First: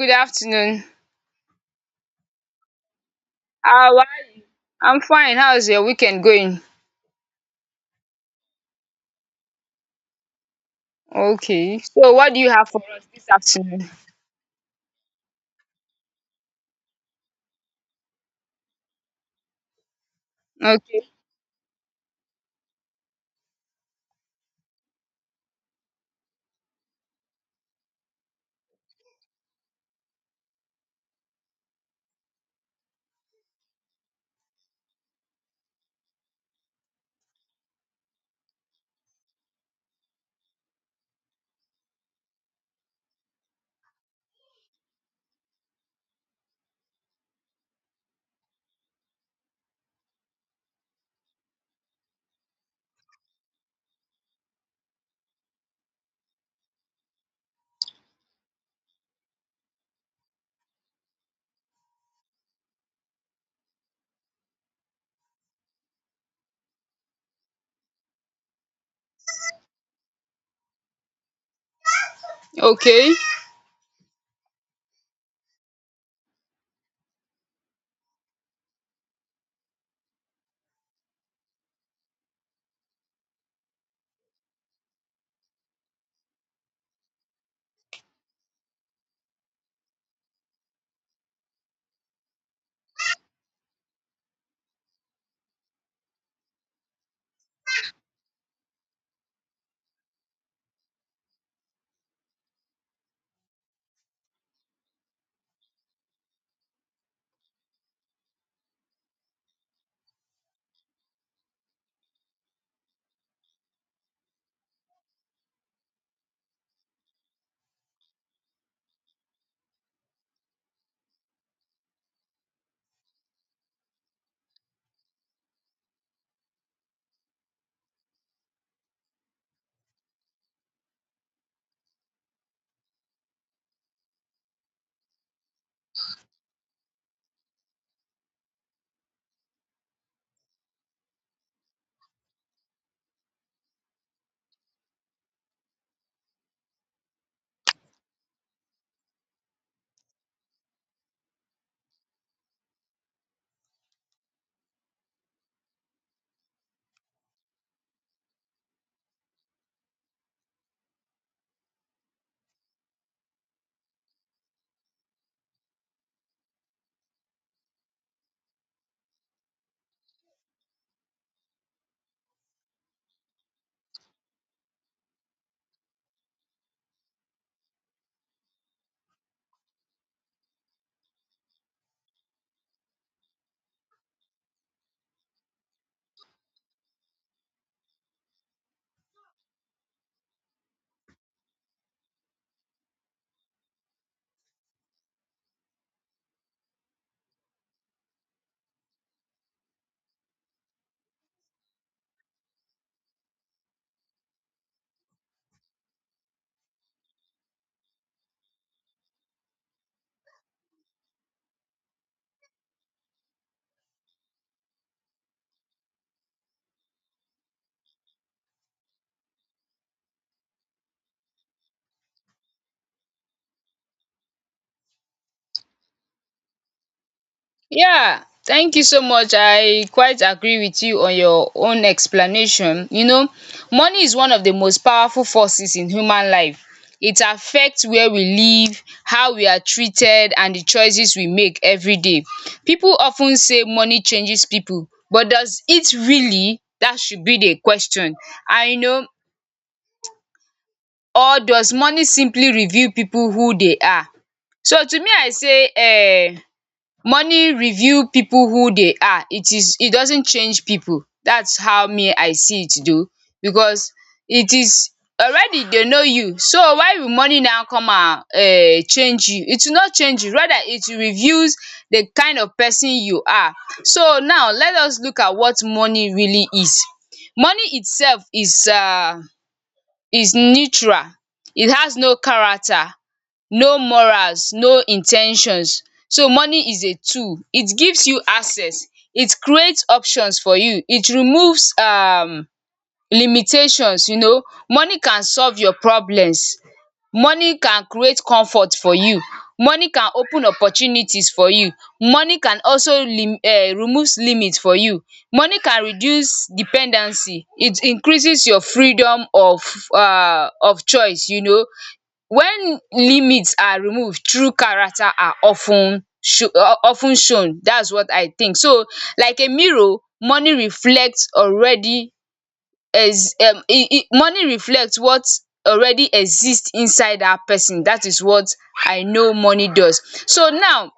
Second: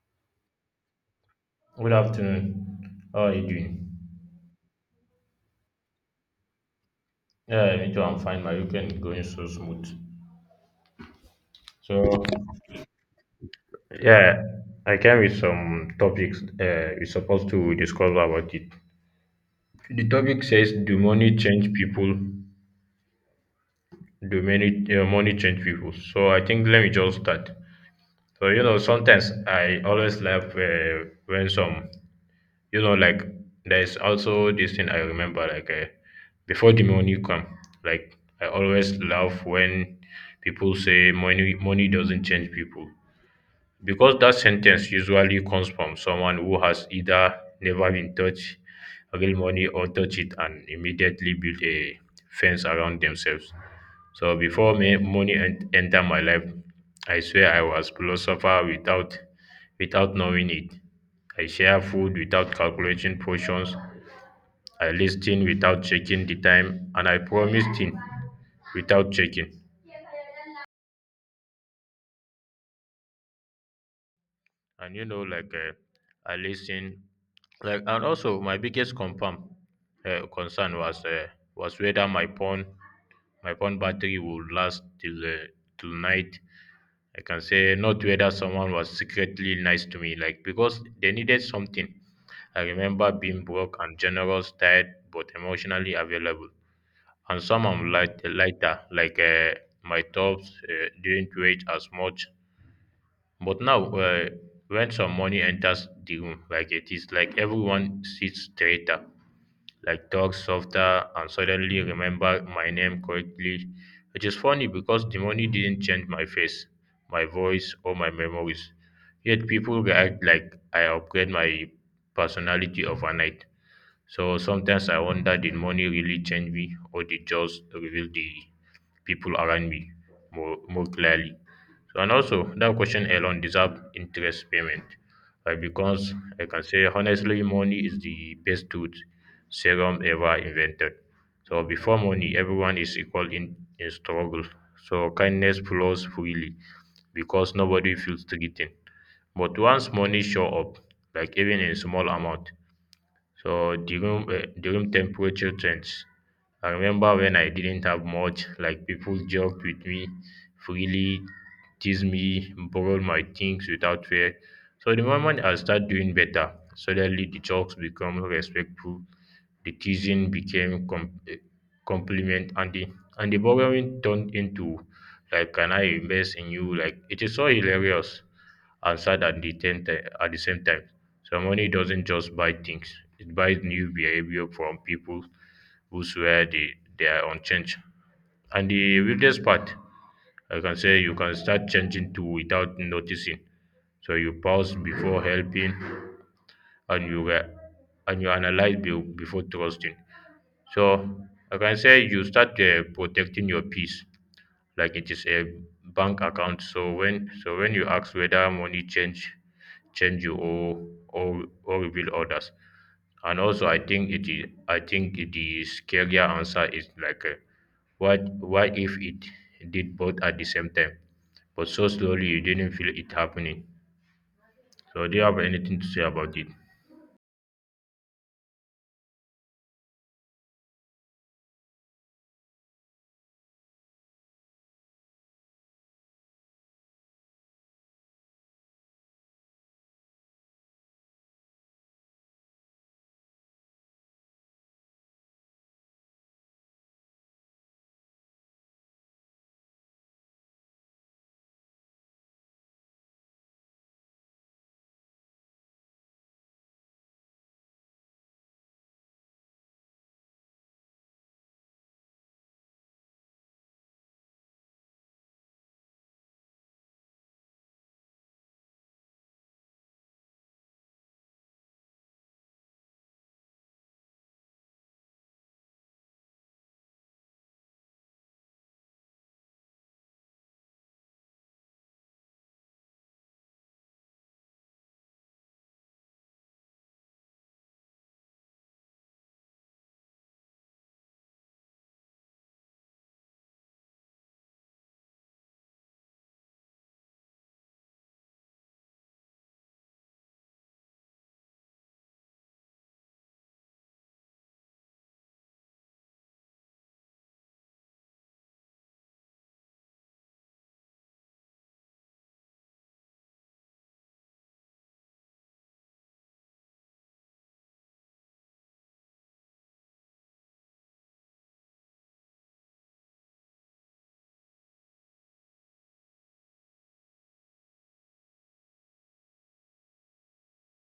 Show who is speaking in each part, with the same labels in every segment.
Speaker 1: Good afternoon.
Speaker 2: Good afternoon. How are you
Speaker 1: How
Speaker 2: doing?
Speaker 1: are I'm fine. How's your weekend going?
Speaker 2: Yeah, me too. I'm fine. My weekend is going so smooth.
Speaker 1: Okay.
Speaker 2: So,
Speaker 1: So what do you have for us this afternoon?
Speaker 2: yeah, I came with some topics, we're supposed to discuss about it. The topic says, do
Speaker 1: Okay.
Speaker 2: money change people? Do money change people? So, I think let me just start. So, sometimes I always laugh when some like there's also this thing I remember like before the money come. Like I always laugh when people say money doesn't change people, because that sentence usually comes from someone who has either never been touched real money, or touch it and immediately build a fence around themselves. So before me, money enter my life, I swear I was philosopher without knowing it. I share food without calculating portions. I listen without checking the time, and I promise things without checking.
Speaker 1: Okay.
Speaker 2: And like I listen, like. And also my biggest confirm concern was, was whether my phone battery would last till night. I can say not whether someone was secretly nice to me, like because they needed something. I remember being broke and generous, tired but emotionally available, and some I'm lighter, like. My thoughts didn't weigh as much. But now, when some money enters the room, like it is like everyone sits straighter, like talks softer, and suddenly remember my name correctly, which is funny because the money didn't change my face, my voice, or my memories. Yet people react like I upgrade my personality overnight. So sometimes I wonder, did money really change me, or did just reveal the people around me more clearly? So, and also that question alone deserve interest payment, right? Because I can say honestly, money is the best tooth serum ever invented. So before money, everyone is equal in struggle. So kindness flows freely because nobody feels threatened. But once money show up, like even in small amount, so the room temperature change. I remember when I didn't have much, like people joked with me freely, teased me, borrowed my things without fear. So the moment I start doing better, suddenly the jokes become respectful. The teasing became compliment, and the borrowing turned into, like, can I invest in you? Like it is so hilarious and sad at the same time. So money doesn't just buy things; it buys new behavior from people who swear they are unchanged. And the weirdest part, I can say you can start changing too without noticing. So you pause before helping, and you analyze before trusting. So, like I can say you start protecting your peace like it is a bank account. So when you ask whether money change you, or reveal others, and also I think the scarier answer is like, what if it did both at the same time, but so slowly you didn't feel it happening. So do you have anything to say about it?
Speaker 1: Yeah. Thank you so much. I quite agree with you on your own explanation. Money is one of the most powerful forces in human life. It affects where we live, how we are treated, and the choices we make every day. People often say money changes people, but does it really? That should be the question. I know, or does money simply reveal people who they are? So to me I say money reveal people who they are, it is, it doesn't change people, that's how me I see it though, because it is already they know you, so why will money now come and change you? It will not change you, rather it reveals the kind of person you are. So now let us look at what money really is. Money itself is neutral. It has no character, no morals, no in ten tions. So money is a tool. It gives you access. It creates options for you. It removes limitations. Money can solve your problems. Money can create comfort for you. Money can open opportunities for you. Money can also lim removes limit for you. Money can reduce dependency. It increases your freedom of, of choice. When limits are removed, true character are of ten shown. That's what I think. So like a mirror, money reflects already ex e e money reflect what already exist inside dat person, dat is what I know money does. So now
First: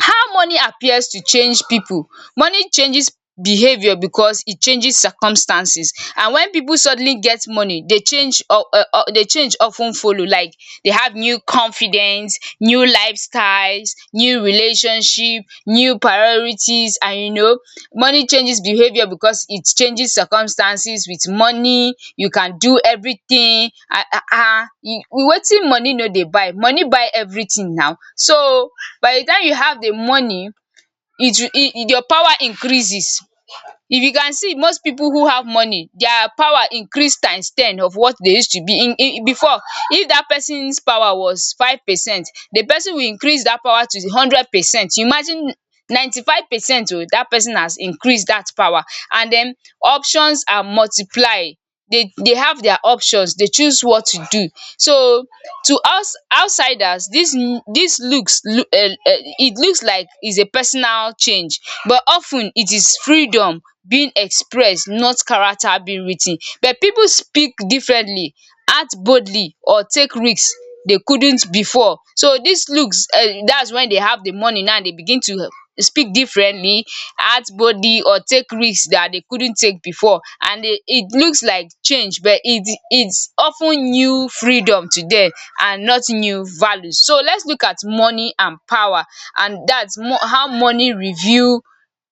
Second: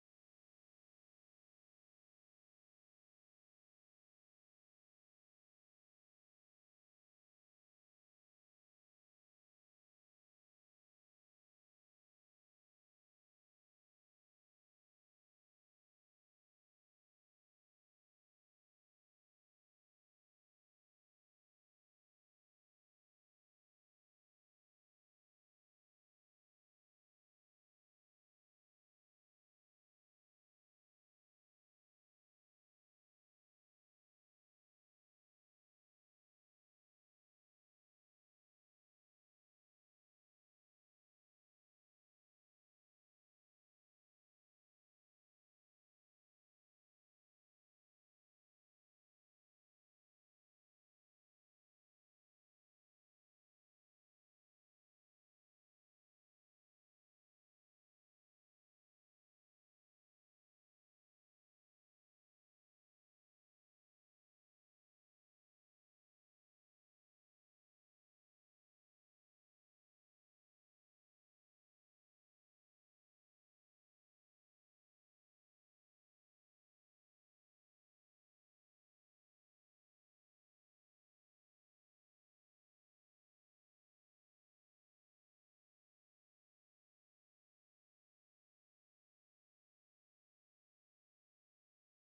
Speaker 1: how money appears to change pipu. Money changes behaviour because e changes circumstances, and when pipu suddenly get money, dey change of ten follow, like dey have new confidence, new lifestyles, new relationship, new priorities, and money changes behaviour because it changes circumstances. With money you can do everything. Ah, wetin money no dey buy, money buy everything now. So by the time you have the money, it your power increases. If you can see, most people who have money, their power increase times 10 of what they used to be in before. If that person's power was 5%, the person will increase that power to 100%, imagine. 95% o that person has increased that power. And then options are multiply, they have their options, they choose what to do. So to outsiders, this looks it looks like is a personal change, but of ten it is freedom being expressed, not character being writ ten, but people speak differently, act boldly, or take risk they couldn't before. So this looks that's when they have the money now they begin to speak differently, act boldly, or take risks that they couldn't take before, and they, it looks like change, but it's often new freedom to them, and not new values. So let's look at money and power, and that's how money review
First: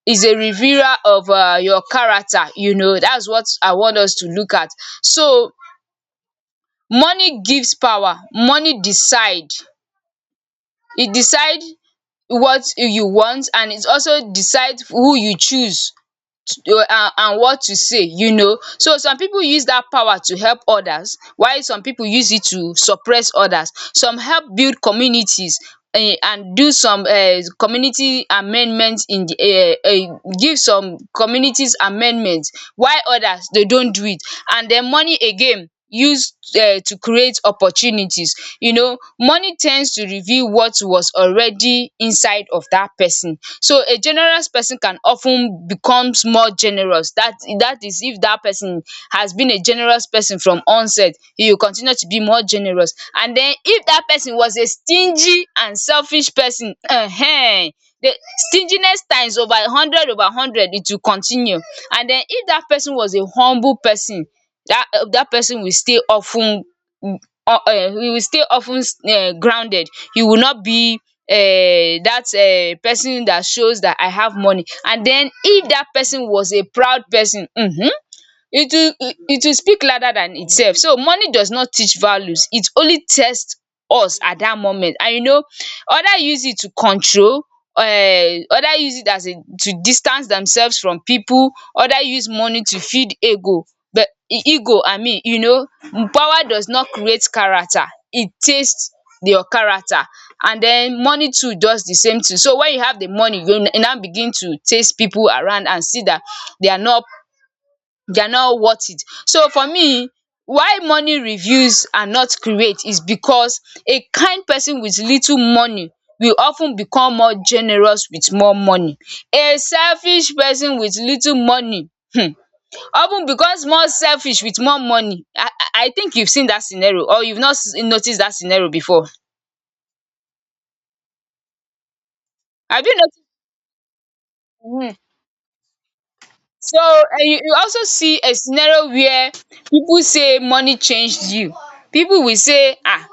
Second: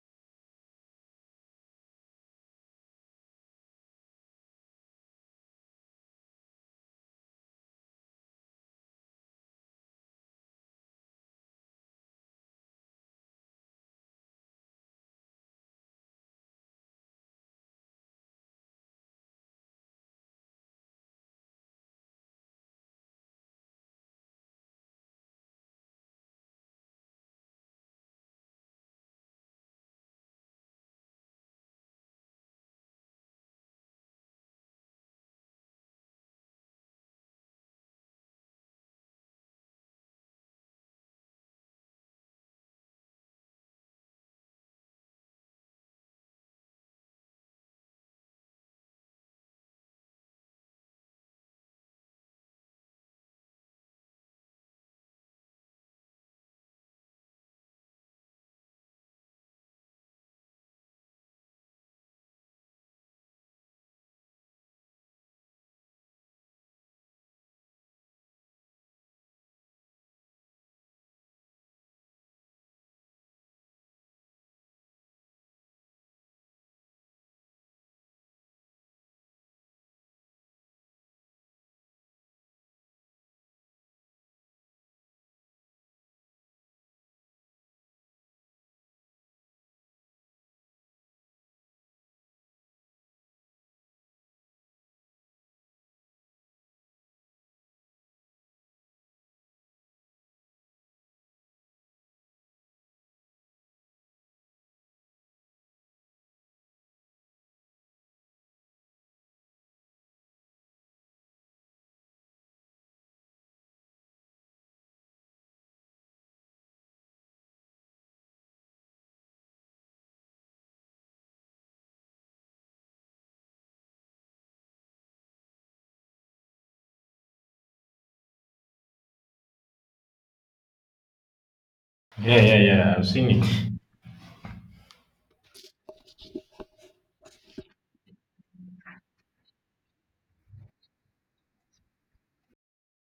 Speaker 1: is a revealer of your character, that's what I want us to look at. So money gives power, money decide, e decide what you want, and it also decide who you choose, and what to say, you know. So some people use that power to help others, while some people use it to suppress others. Some help build communities, and do some community amendment in the give some communities amendment, while others they don't do it. And then money again used to create opportunities. Money tends to reveal what was already inside of that person. So a generous person can often becomes more generous, that is if that person has been a generous person from onset, he will continue to be more generous. And then if that person was a stingy and selfish person, the stinginess times over 100 over 100, it will continue. And then if that person was a humble person, that person will stay often, mm, uh, uh, you will stay often grounded. You will not be uh, that person that shows that I have money. And then if that person was a proud person, it it will speak louder than itself. So money does not teach values, it only tests us at that moment. And you know Other use it to control, other use it as a to distance themselves from people, other use money to feed ego. But ego, I mean, power does not create character, it taste your character. And then money too does the same thing. So when you have the money, you now begin to taste people around and see that they are not, they are not worth it. So for me, why money reviews are not create is because a kind person with little money will of ten become more generous with more money. A selfish person with little money um of ten becomes more selfish with more money. I think you've seen that scenario, or you've not notice that scenario before.
Speaker 2: Yeah, yeah,
Speaker 1: Have
Speaker 2: yeah.
Speaker 1: you
Speaker 2: I've seen it.
Speaker 1: notice, so, and you also see a scenario where pipu say money changed you. Pipu will say, um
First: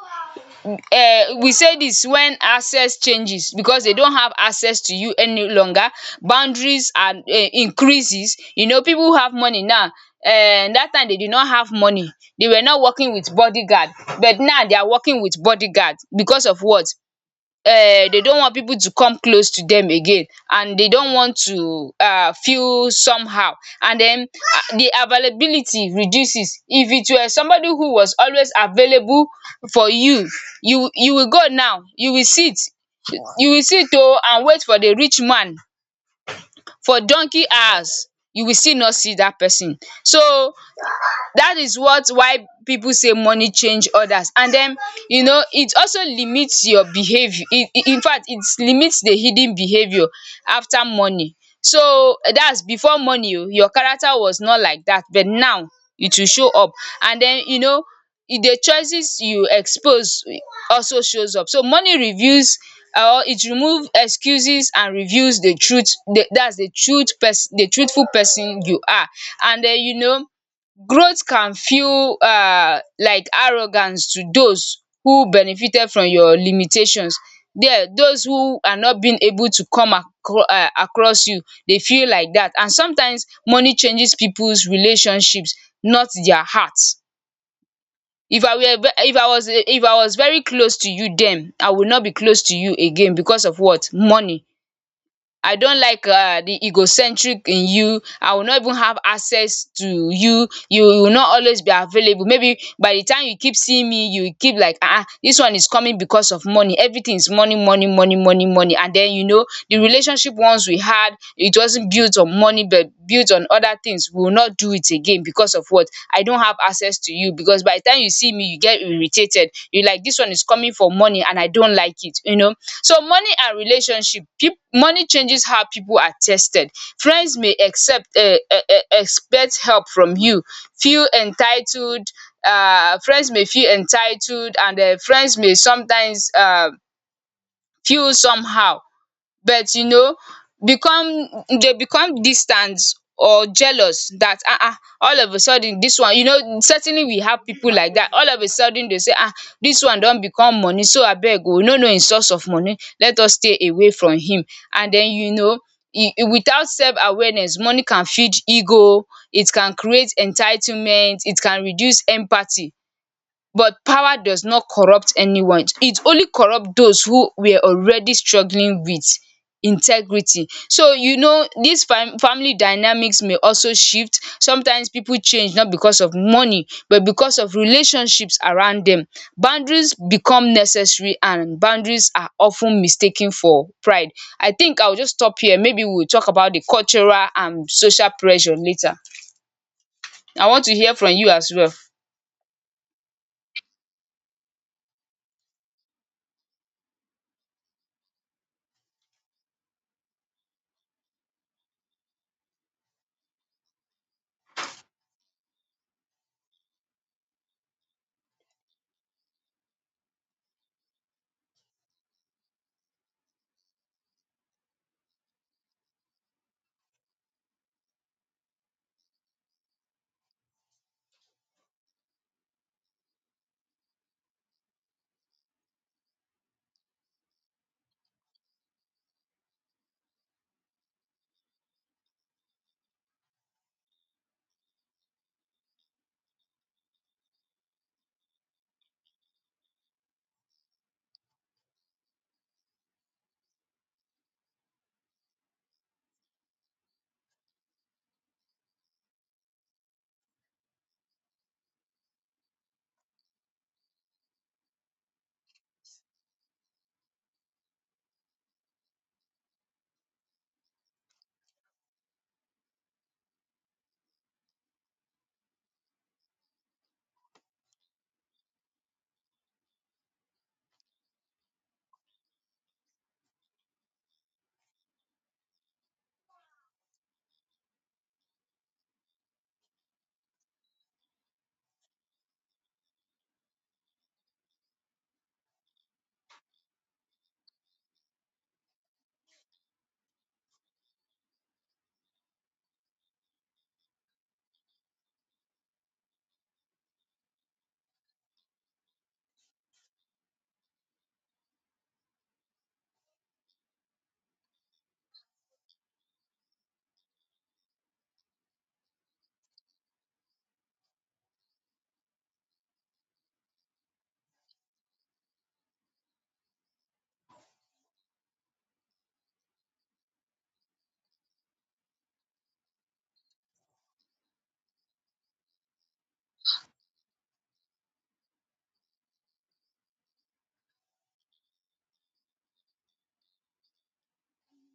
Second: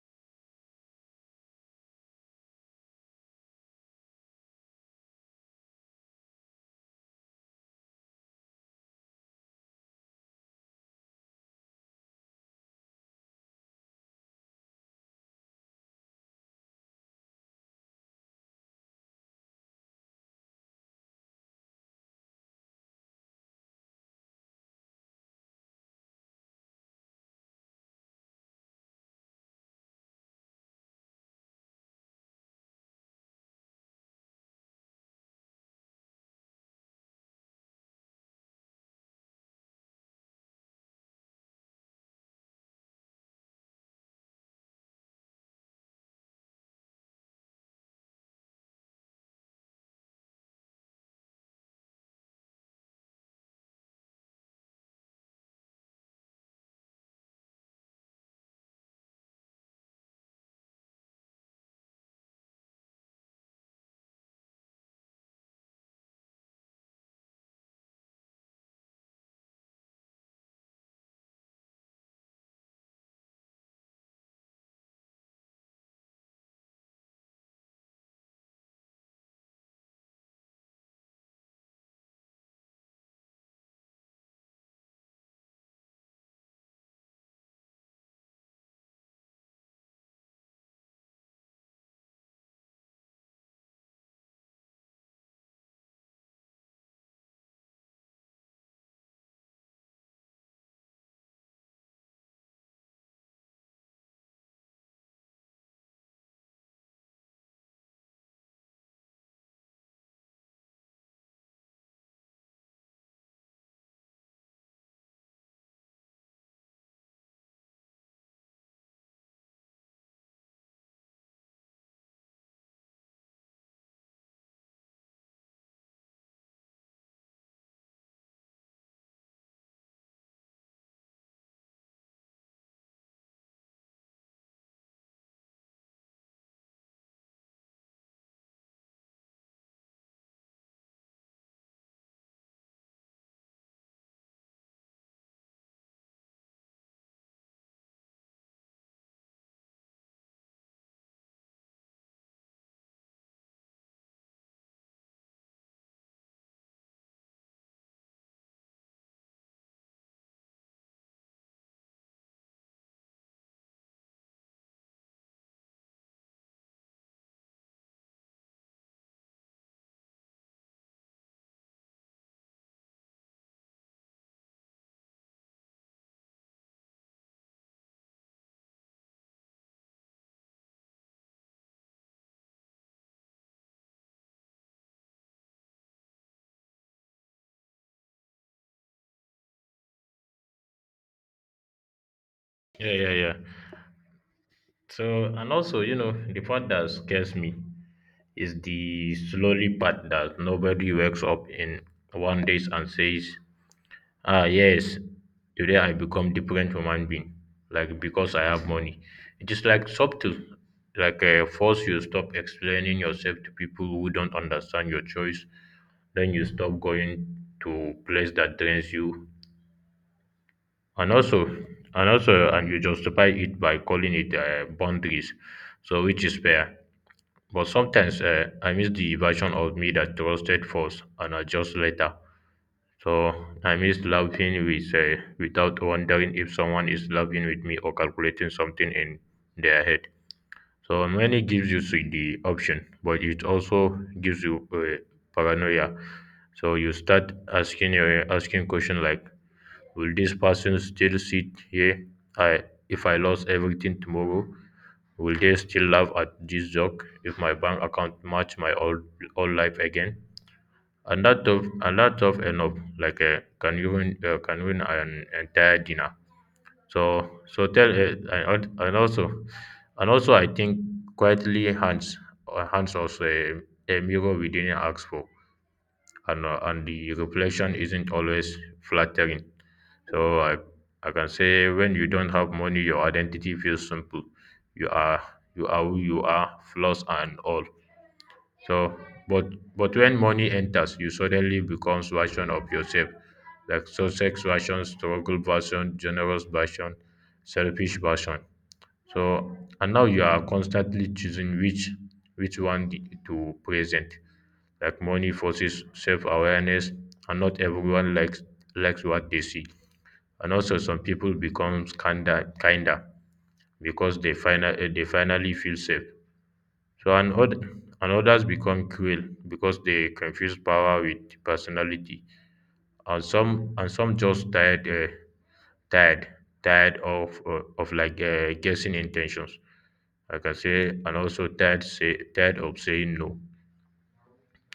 Speaker 1: um we say this when access changes because they don't have access to you any longer. Boundaries are increases. You know people who have money now, that time they did not have money. They were not working with bodyguard, but now they are working with bodyguard because of what? um they don't want people to come close to them again, and they don't want to feel somehow. And then the availability reduces. If it were somebody who was always available for you, you will go. Now you will sit, oo, and wait for the rich man for donkey hours, you will still not see that person. So that is what why people say money change others. And then you know It also limits your behavior. In fact, it limits the hidden behavior after money. So that's before money o, your character was not like that, but now it will show up. And then you know The choices you expose also shows up. So money reveals, or it removes excuses and reveals the truth. That's the the truthful person you are. And then you know Growth can feel, like arrogance to those who benefited from your limitations. There, those who are not being able to come across you, they feel like that. And sometimes money changes people's relationships, not their heart. If I were if I was very close to you then, I would not be close to you again because of what? Money. I don't like the egocentric in you. I will not even have access to you. You will not always be available. Maybe by the time you keep seeing me, you keep like, ah, ah, this one is coming because of money. Everything is money money money money money. And then you know The relationship once we had, it wasn't built on money, but built on other things. We will not do it again because of what? I don't have access to you, because by the time you see me, you get irritated. You're like, this one is coming for money and I don't like it. So money and relationship, people, money changes how people are tested. Friends may accept expect help from you, feel entitled. Friends may feel entitled, and friends may sometimes feel somehow. But you know become Dey become distant or jealous that all of a sudden dis one, certainly we have pipu like dat, all of a sudden dey say, dis one don become money, so abeg oo we no know im source of money, let us stay away from him. And den you know e e Without self awareness money can feed ego, it can create entitlement, it can reduce empathy. But power does not corrupt anyone. It only corrupt those who were already struggling with integrity. Dis family dynamics may also shift. Sometimes people change not because of money, but because of relationships around them. Boundaries become necessary, and boundaries are often mistaken for pride. I think I will just stop here. Maybe we will talk about the cultural and social pressure later. I want to hear from you as well.
Speaker 2: Yeah, yeah, yeah. So, and also, the part that scares me is the slowly part, that nobody wakes up in one day and says, ah, yes, today I become different human being, like, because I have money. It is like subtle, like, force you stop explaining yourself to people who don't understand your choice. Then you stop going to place that drains you, and also, and you justify it by calling it boundaries, so, which is fair. But sometimes I miss the version of me that trusted first and adjust later. So I miss laughing without wondering if someone is laughing with me, or calculating something in their head. So money gives you the option, but it also gives you paranoia. So you start asking question, like, will this person still sit here if I lost everything tomorrow? Will they still laugh at this joke, if my bank account match my old life again? And that of, and that of enough, like, can win an entire dinner. So so tell, and, and also and also, I think quietly hands also a mirror we didn't ask for, and the reflection isn't always flattering. So I can say when you don't have money, your identity feels simple. You are you are who you are, flaws and all. So, but but when money enters, you suddenly becomes version of yourself. Like success version, struggle version, generous version, selfish version. So and now you are constantly choosing which one to present. Like money forces self awareness, and not everyone likes what they see. And also, some people become kinder because they finally feel safe. So and others become cruel because they confuse power with personality. And some just tired, tired of, guessing intentions. Like I say, and also tired of saying no.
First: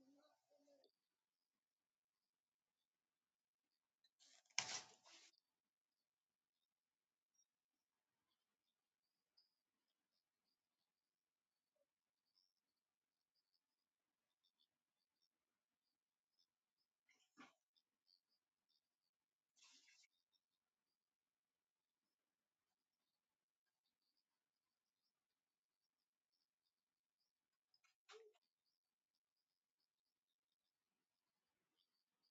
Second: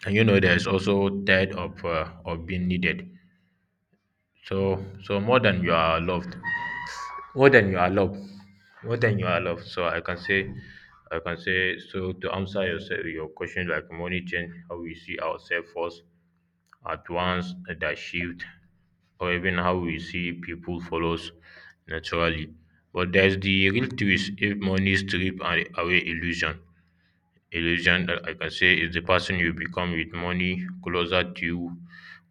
Speaker 2: And there's also tired of being needed. So more than you are loved, more than you allow, so I can say so, to answer your question, like money change how we see ourselves first at once, that shift, or even how we see people follows naturally. But there's the real twist: if money strip away illusion, that I can say, is the person you become with money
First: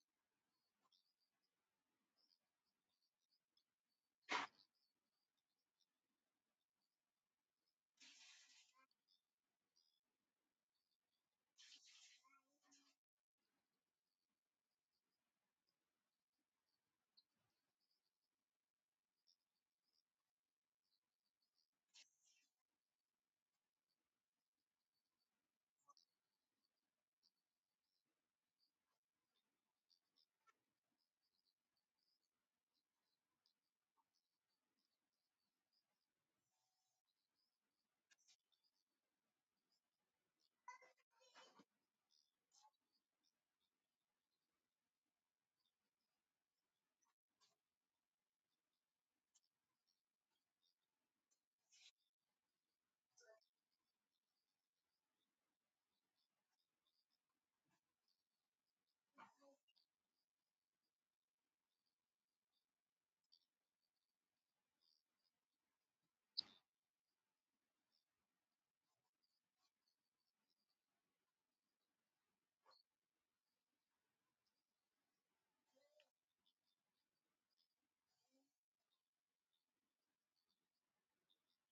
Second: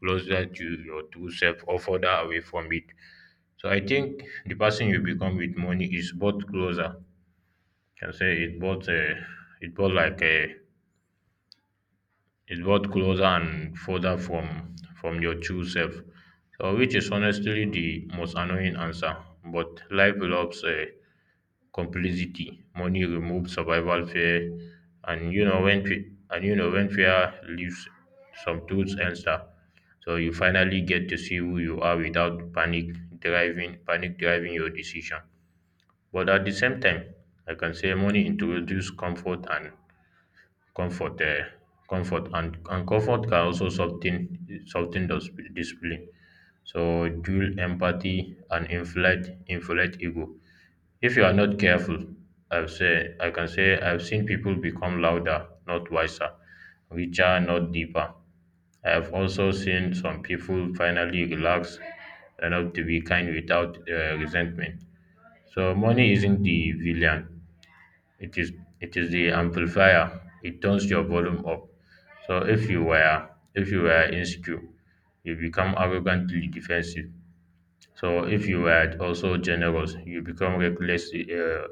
Speaker 2: closer to your true self, or further away from it? So I think the person you become with money is both closer. Can say it both like uh, it both closer and further from your true self. So which is honestly the most annoying answer. But life loves, complicity. Money removes survival fear, and you know when fear leaves, some truths and stuff. So you finally get to see who you are without panic driving your decision. But at the same time, I can say money introduce comfort, uh, comfort and comfort can also soften those discipline. So dual empathy and inflate ego. If you are not careful, I've say I can say I've seen people become louder, not wiser, richer, not deeper. I have also seen some people finally relax enough to be kind without resentment. So money isn't the villain. It is it is the amplifier. It turns your volume up. So if you were insecure, you become arrogantly defensive. So if you were also generous, you become recklessly uh,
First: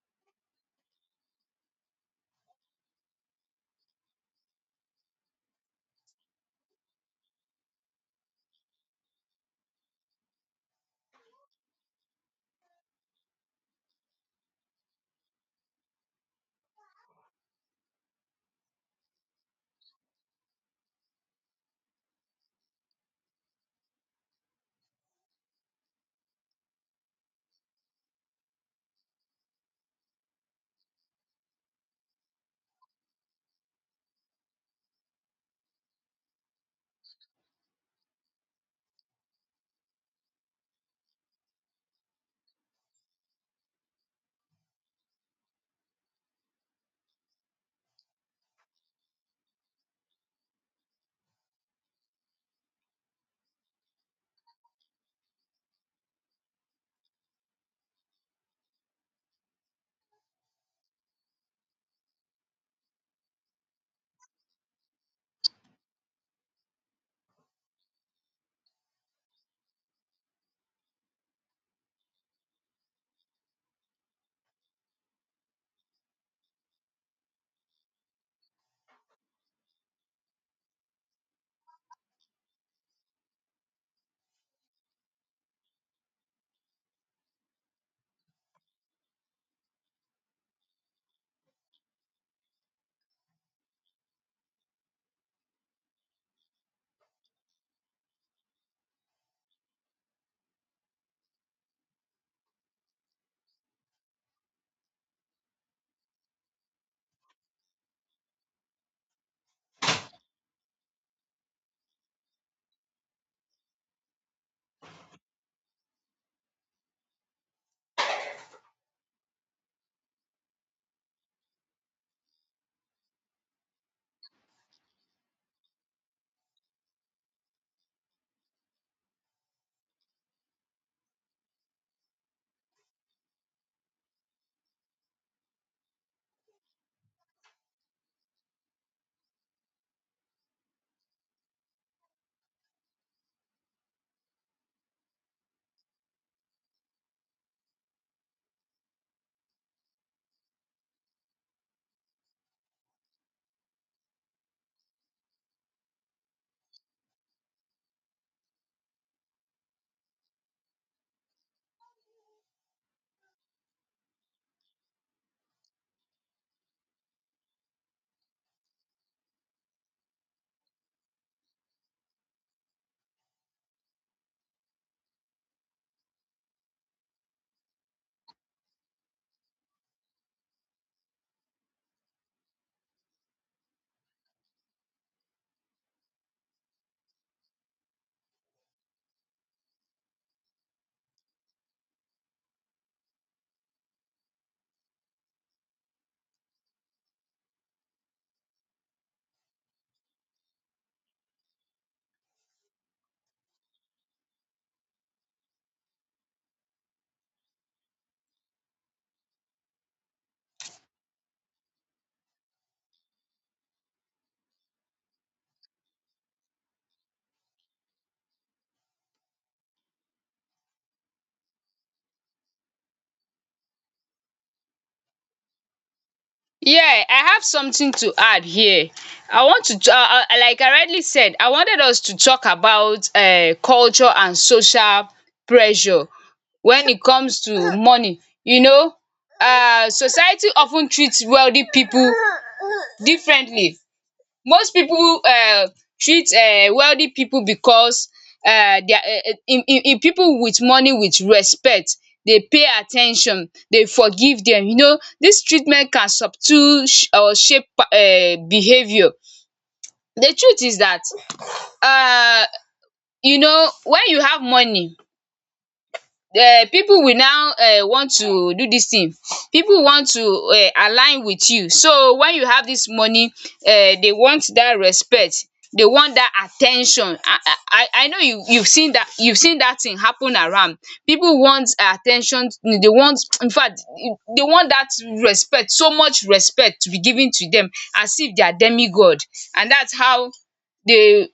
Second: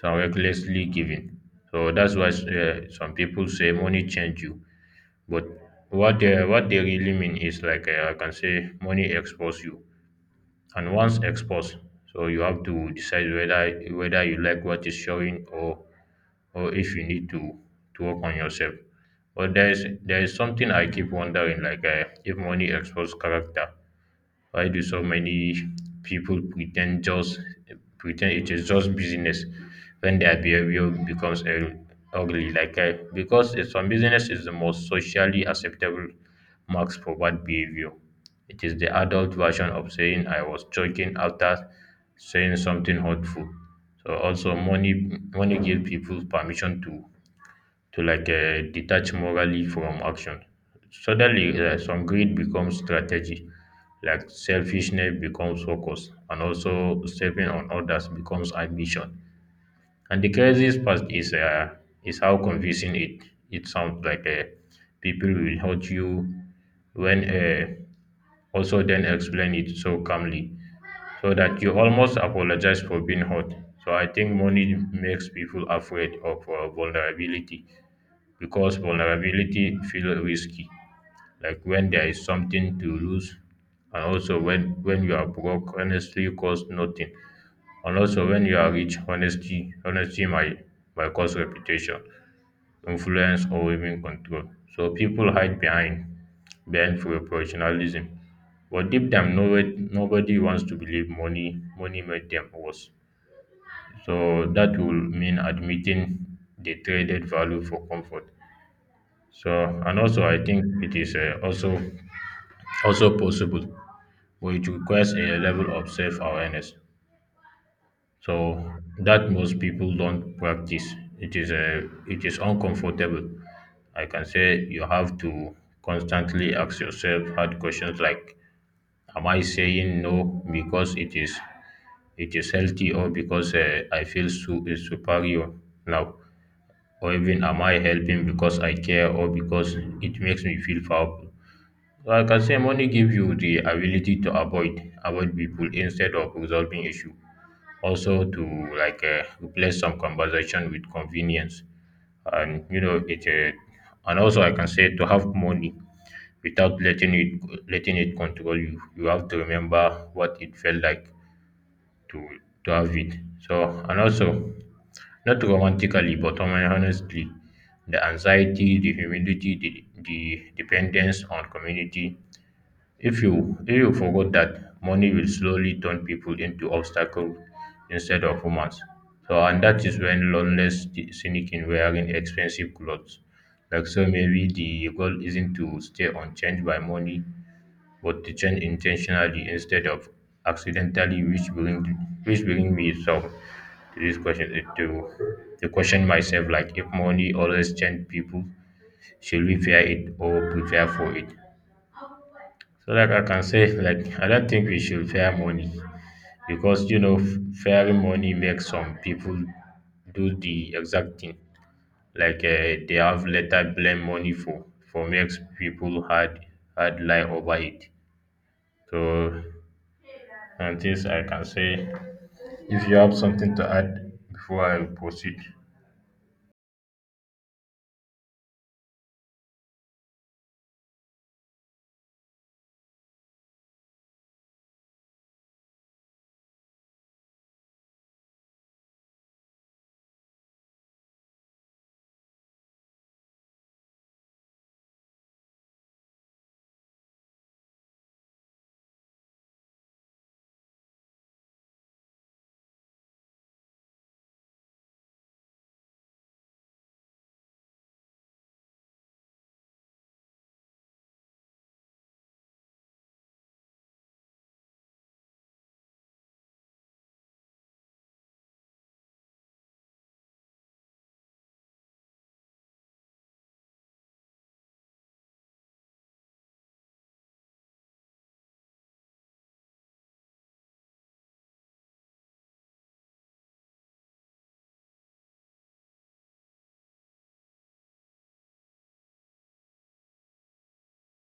Speaker 2: so recklessly giving. So that's why, some people say money change you, but what they really mean is, like, I can say money expose you, and once exposed, so you have to decide whether you like what is showing, or if you need to work on yourself. But there is something I keep wondering, like, if money exposes character, why do so many people pretend it is just business when their behavior becomes ugly? Like, because it's some business is the most socially acceptable marks for bad behavior. It is the adult version of saying I was joking after saying something hurtful. So also money gives people permission to like, detach morally from action. Suddenly, some greed becomes strategy, like selfishness becomes focus, and also stepping on others becomes ambition. And the craziest part is how confusing it sounds. Like, people will hurt you when, also then explain it so calmly, so that you almost apologize for being hurt. So I think money makes people afraid of vulnerability, because vulnerability feels risky, like when there is something to lose. And also when, you are broke, honesty costs nothing. And also when you are rich, honesty might cause reputation, influence, or even control. So people hide behind professionalism. But deep down, nobody wants to believe money made them worse. So that will mean admitting they traded value for comfort. So and also I think it is, also possible, which requires a level of self awareness. So that most people don't practice. It is uncomfortable. I can say you have to constantly ask yourself hard questions, like, "Am I saying no because it is healthy, or because, I feel is superior now, or even, am I helping because I care, or because it makes me feel powerful? Like I say, money gives you the ability to avoid people instead of resolving issue. Also, to replace some conversation with convenience, and you know it. And also, I can say to have money without letting it control you. You have to remember what it felt like to to have it. So, and also not romantically, but honestly, the anxiety, the humility, the dependence on community if you forgot that money will slowly turn people into obstacles instead of humans. So and that is when sneak in wearing expensive clothes. Like so maybe the goal isn't to stay unchanged by money, but to change intentionally instead of accidentally, which bring me to this question, to question myself like if money always change people, should we fear it or prepare for it? So, like I can say, like I don't think we should fear money because you know fearing money makes some people do the exact thing. They have later blame money for makes people hard lie over it. So, and this I can say, if you have something to add before I proceed.
Speaker 1: Yeah, I have something to add here. I want to t- Like I rightly said, I wanted us to talk about culture and social pressure when it comes to money. You know, society often treats wealthy people differently. Most people treat wealthy people because their people with money with respect. They pay at ten tion, they forgive dem. You know dis treatment can subdue sh- or shape behaviour. The truth is dat um you know when you have money, pipu will now want to do dis thing. Pipu want to align with you, so when you have dis money, they want dat respect, they want dat at ten tion. I know you've seen dat, you've seen dat thing happen around. Pipu want at ten tion, they want, infact, they want dat respect, so much respect to be given to dem, as if they are demi god. And dats how they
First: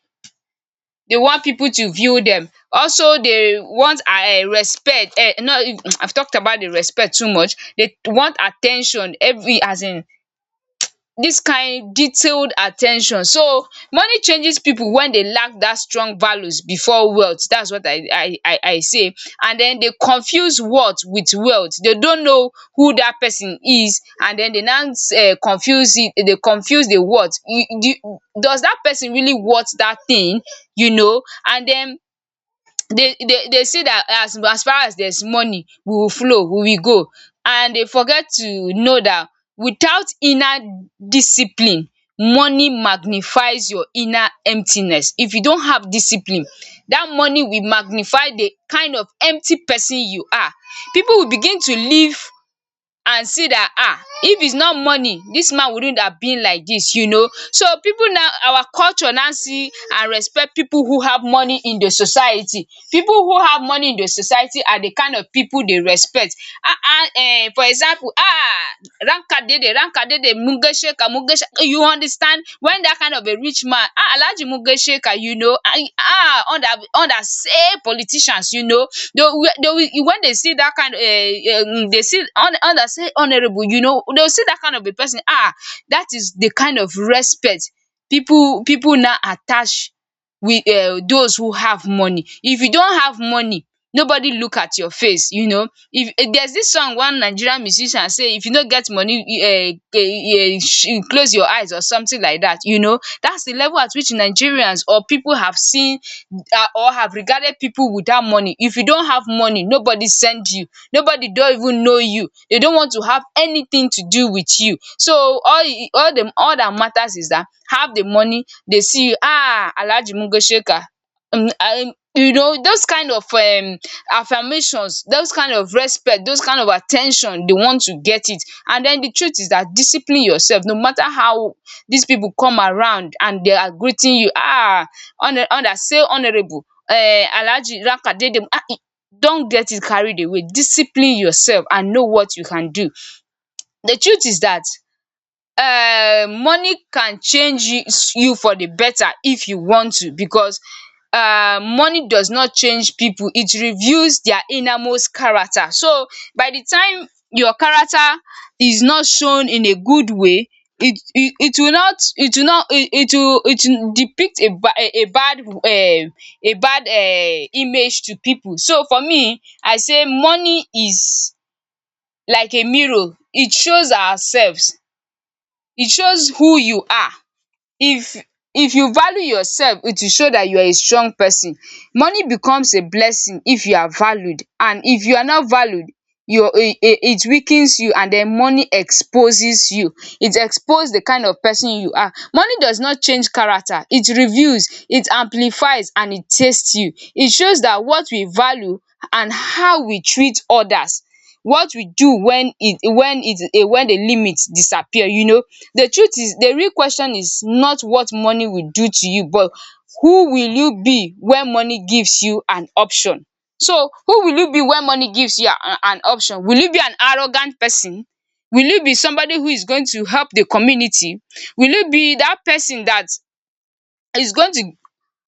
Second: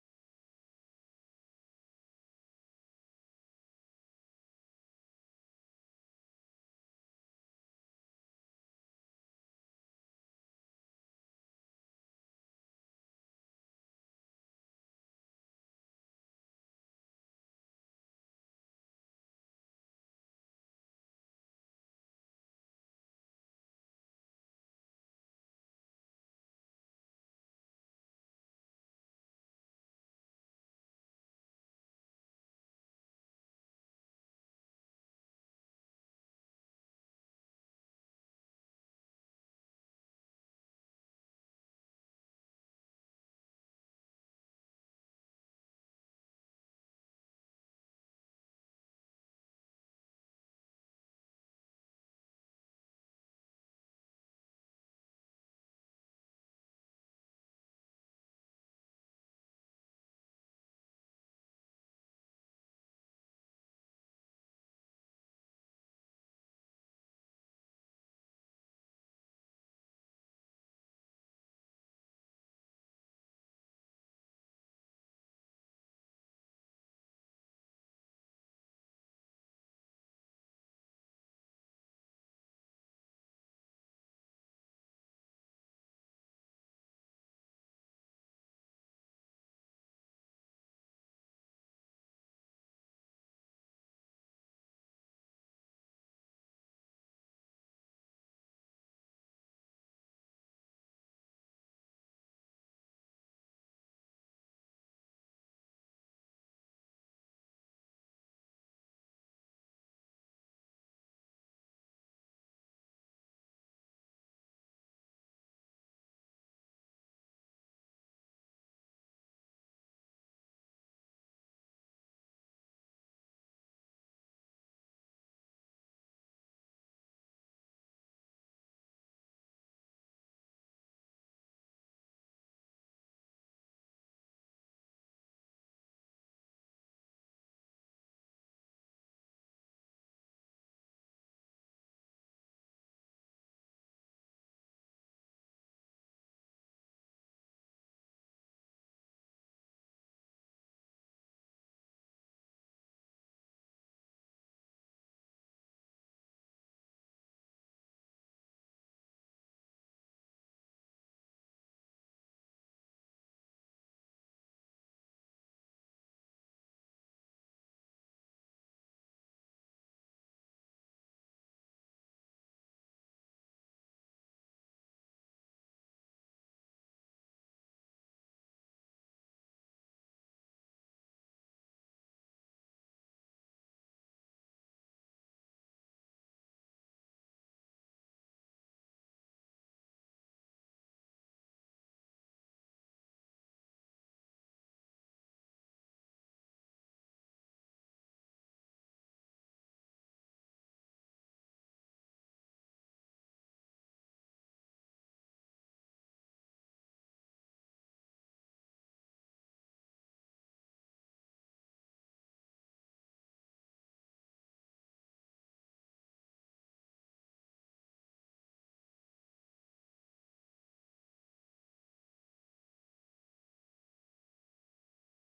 Speaker 1: They want people to view them. Also, they want respect, no I've talked about the respect too much. They want attention, every, as in, dis kain detailed at ten tion. So money changes pipu wen dey lack dat strong values before wealth. Dats what I say, and den dey confuse worth wit wealth. Dey don't know who dat pesin is, and den dey now confuse it, dey confuse di worth. Does dat pesin really worth dat thing, you know? And den they say that, as far as there's money, we will flow, we will go, and they forget to know that without inner discipline, money magnifies your inner emptiness. If you don't have discipline, that money will magnify the kind of empty person you are. People will begin to live and see dat if it's not money, dis man wouldn't have been like dis, you know. So pipu now, our culture now see and respect pipu who have money in the society. Pipu who have money in the society are the kind of pipu they respect. For example, Rankadede, Rankadede, Mugesheka, Mugeshe. You understand? When that kind of a rich man, ah, Alaji Mugesheka, you know, ah, ah, under under say politicians, you know, they, when they see that kind of, they see under say honorable, you know, they'll see that kind of a person. Ah, that is the kind of respect people now attach with those who have money. If you don't have money, nobody look at your face, you know. If, there's this song, one Nigerian musician say, if you no get money, close your eyes or something like that, you know. That's the level at which Nigerians or people have seen, or have regarded people without money. If you don't have money, nobody send you, nobody don't even know you, they don't want to have anything to do with you. So all them, all that matters is that have the money. They see you, ah, Alhaji Mugo Sheka. You know, those kind of affirmations, those kind of respect, those kind of at ten tion, they want to get it. And then the truth is that, discipline yourself, no matter how these people come around and they are greeting you, say honourable, Alhaji Lakadede, don't get it carried away. Discipline yourself and know what you can do. The truth is that money can change you for the better if you want to, because money does not change people, it reveals their innermost character. So by the time your character is not shown in a good way, it will not it will not it it will depict a bad image to people. So for me, I say money is like a mirror, it shows ourselves. It shows who you are. If if you value yourself, it will show that you are a strong person. Money becomes a blessing if you are valued, and if you are not valued, your it it weakens you, and then money exposes you. It expose the kind of person you are. Money does not change character. It reveals, it amplifies, and it tastes you. It shows that what we value and how we treat others, what we do when when the limit disappear, you know. The truth is, the real question is not what money will do to you, but who will you be when money gives you an option. So who will you be when money gives you an option? Will you be an arrogant person? Will you be somebody who is going to help the community? Will you be that person that is going to,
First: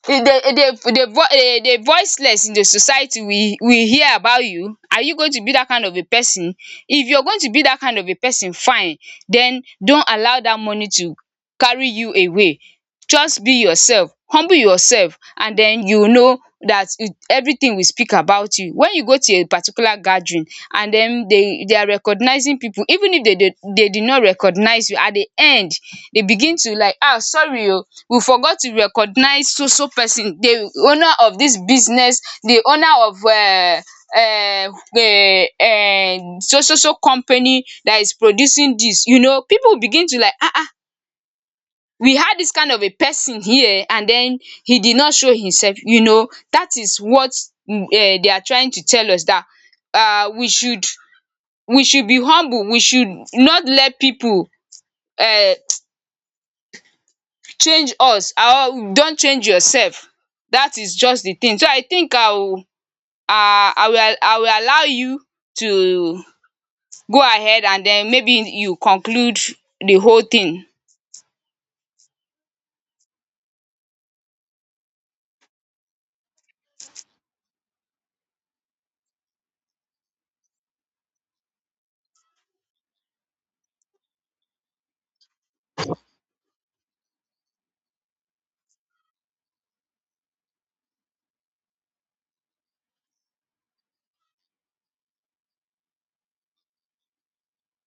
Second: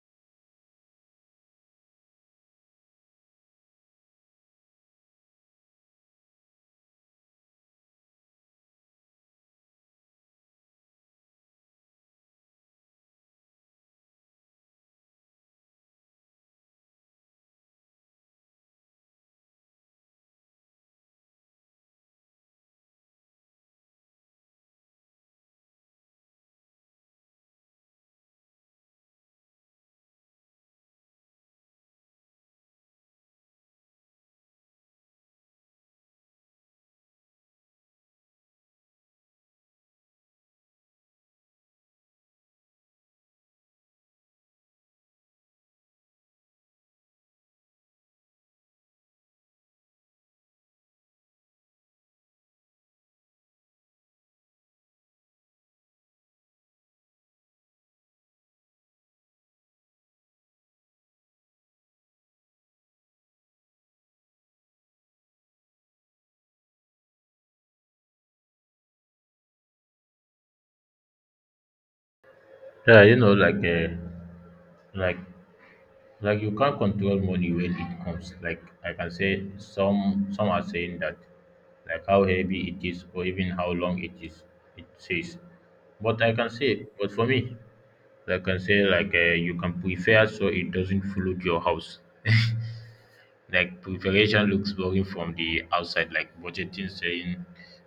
Speaker 1: the voiceless in the society will hear about you. Are you going to be that kind of a person? If you're going to be that kind of a person, fine. Then don't allow that money to carry you away. Just be yourself. Humble yourself, and then you will know that, everything will speak about you. When you go to a particular gathering, and then they are recognizing people, even if they did not recognize you, at the end, they begin to like, “Ah, sorry o. We forget to recognize so so person, the owner of this business, the owner of so so so company that is producing this, you know.” People begin to like, we had this kind of a person here and then he did not show himself, you know. That is what they are trying to tell us, that um we should we should be humble, we should not let people um change us, or you don change yourself. That is just the thing. So I think I will, I will allow you to go ahead and then maybe you conclude the whole thing.
Speaker 2: Yeah, you know, like like you can't control money when it comes. Like I can say some are saying that like how heavy it is or even how long it is it says. But I can say but for me, I can say you can prepare so it doesn't flood your house. Like preparation looks boring from the outside, like budgeting saying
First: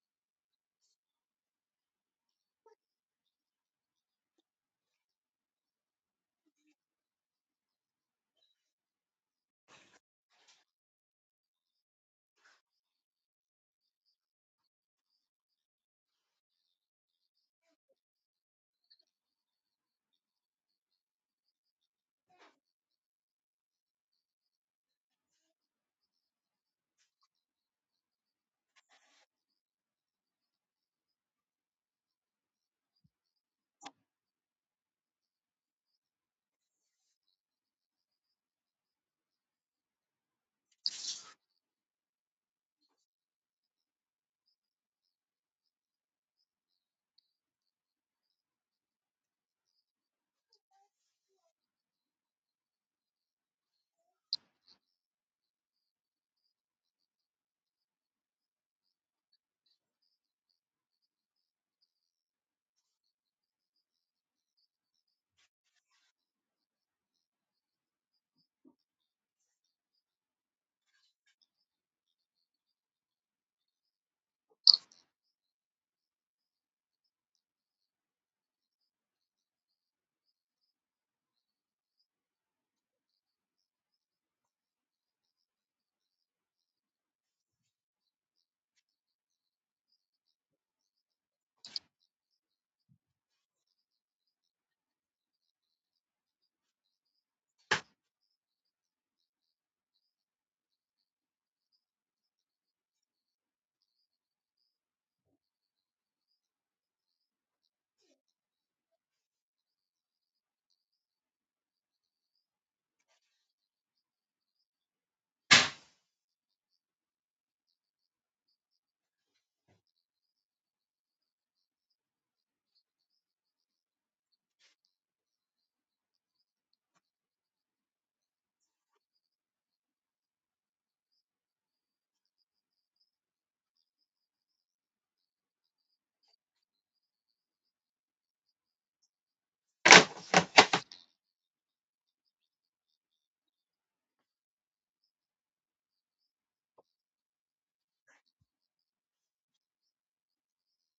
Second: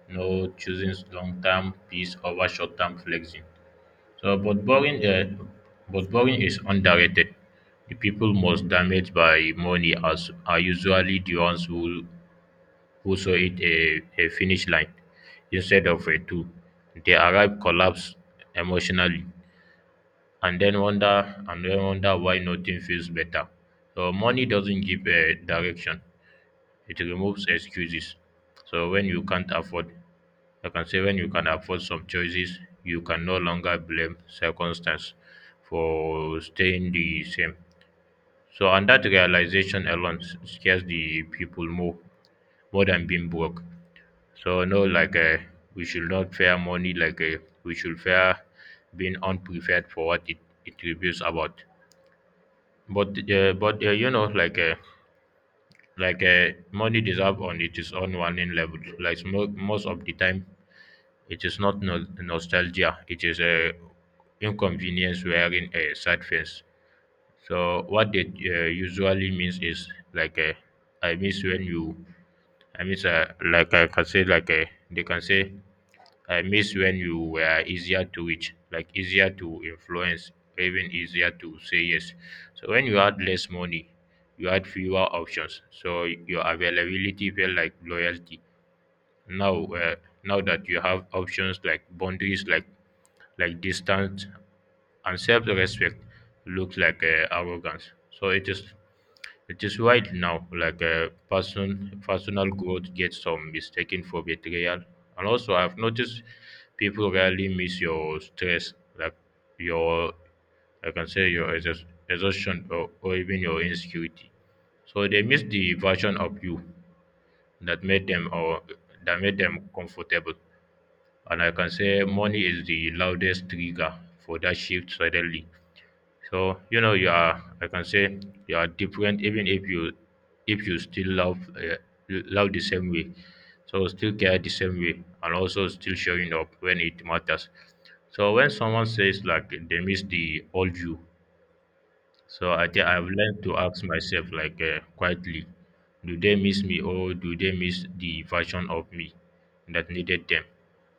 Speaker 2: no, choosing long term peace over short term flexing. So, but boring is underrated. The people most damaged by money are, are usually the ones who saw it a finish line instead of a tool. They arrive collapse emotionally and then wonder why nothing feels better. So money doesn't give a direction; it removes excuses. So when you can't afford I can say when you can afford some choices, you can no longer blame circumstance for staying the same. So, and that realization alone scares the people more, more than being broke. So, no, we should not fear money, we should fear being unprepared for what it reveals about. But, you know, money deserve on its own warning level. Like most of the time, it is not nostalgia. It is a inconvenience wearing a sad face. So what they usually means is like uh, I miss when you I miss like I can say they can say I miss when you were easier to reach, like easier to influence, even easier to say yes. So when you had less money, you had fewer options. So your availability felt like loyalty. Now uh, now that you have options like boundaries like distance and self-respect looks like arrogance, so it is right now like a personal growth gets some mistaken for betrayal. And also I've noticed people rarely miss your stress, like your, I can say your exhaustion or even your insecurity. So they miss the version of you that made them or that made them comfortable. And I can say money is the loudest trigger for that shift suddenly. So you know you are, I can say you are different even if you still love love the same way. So still care the same way and also still showing up when it matters. So when someone says like they miss the old you, so I think I've learned to ask myself, like, quietly, do they miss me or do they miss the version of me that needed them?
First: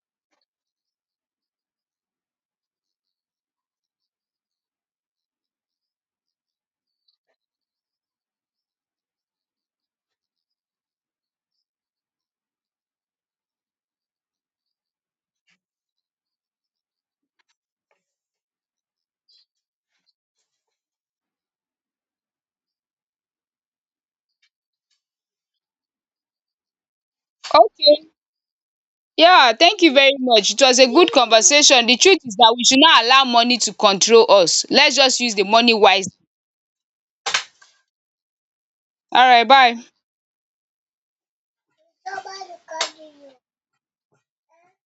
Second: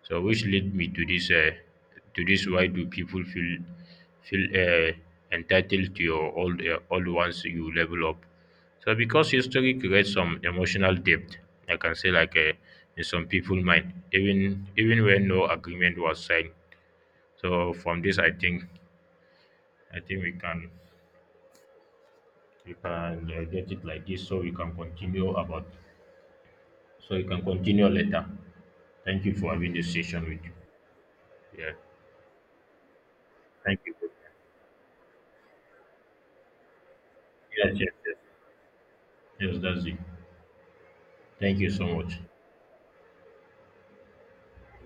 Speaker 2: So, which led me to to this. Why do people feel entitled to your old ones you level up? So, because history creates some emotional depth, I can say, in some people' mind, even when no agreement was signed. So, from this, I think we can you can get it like this so we can continue about so you can continue
Speaker 1: Okay,
Speaker 2: later. Thank you for
Speaker 1: yeah,
Speaker 2: having
Speaker 1: thank
Speaker 2: this
Speaker 1: you very
Speaker 2: session with
Speaker 1: much.
Speaker 2: you.
Speaker 1: It was a good
Speaker 2: Yeah,
Speaker 1: conversation. The truth is that we should not allow money to
Speaker 2: thank you.
Speaker 1: control us. Let's just use the money wisely.
Speaker 2: Yes, yes, yes,
Speaker 1: Alright,
Speaker 2: yes,
Speaker 1: bye.
Speaker 2: that's it. Thank you so much.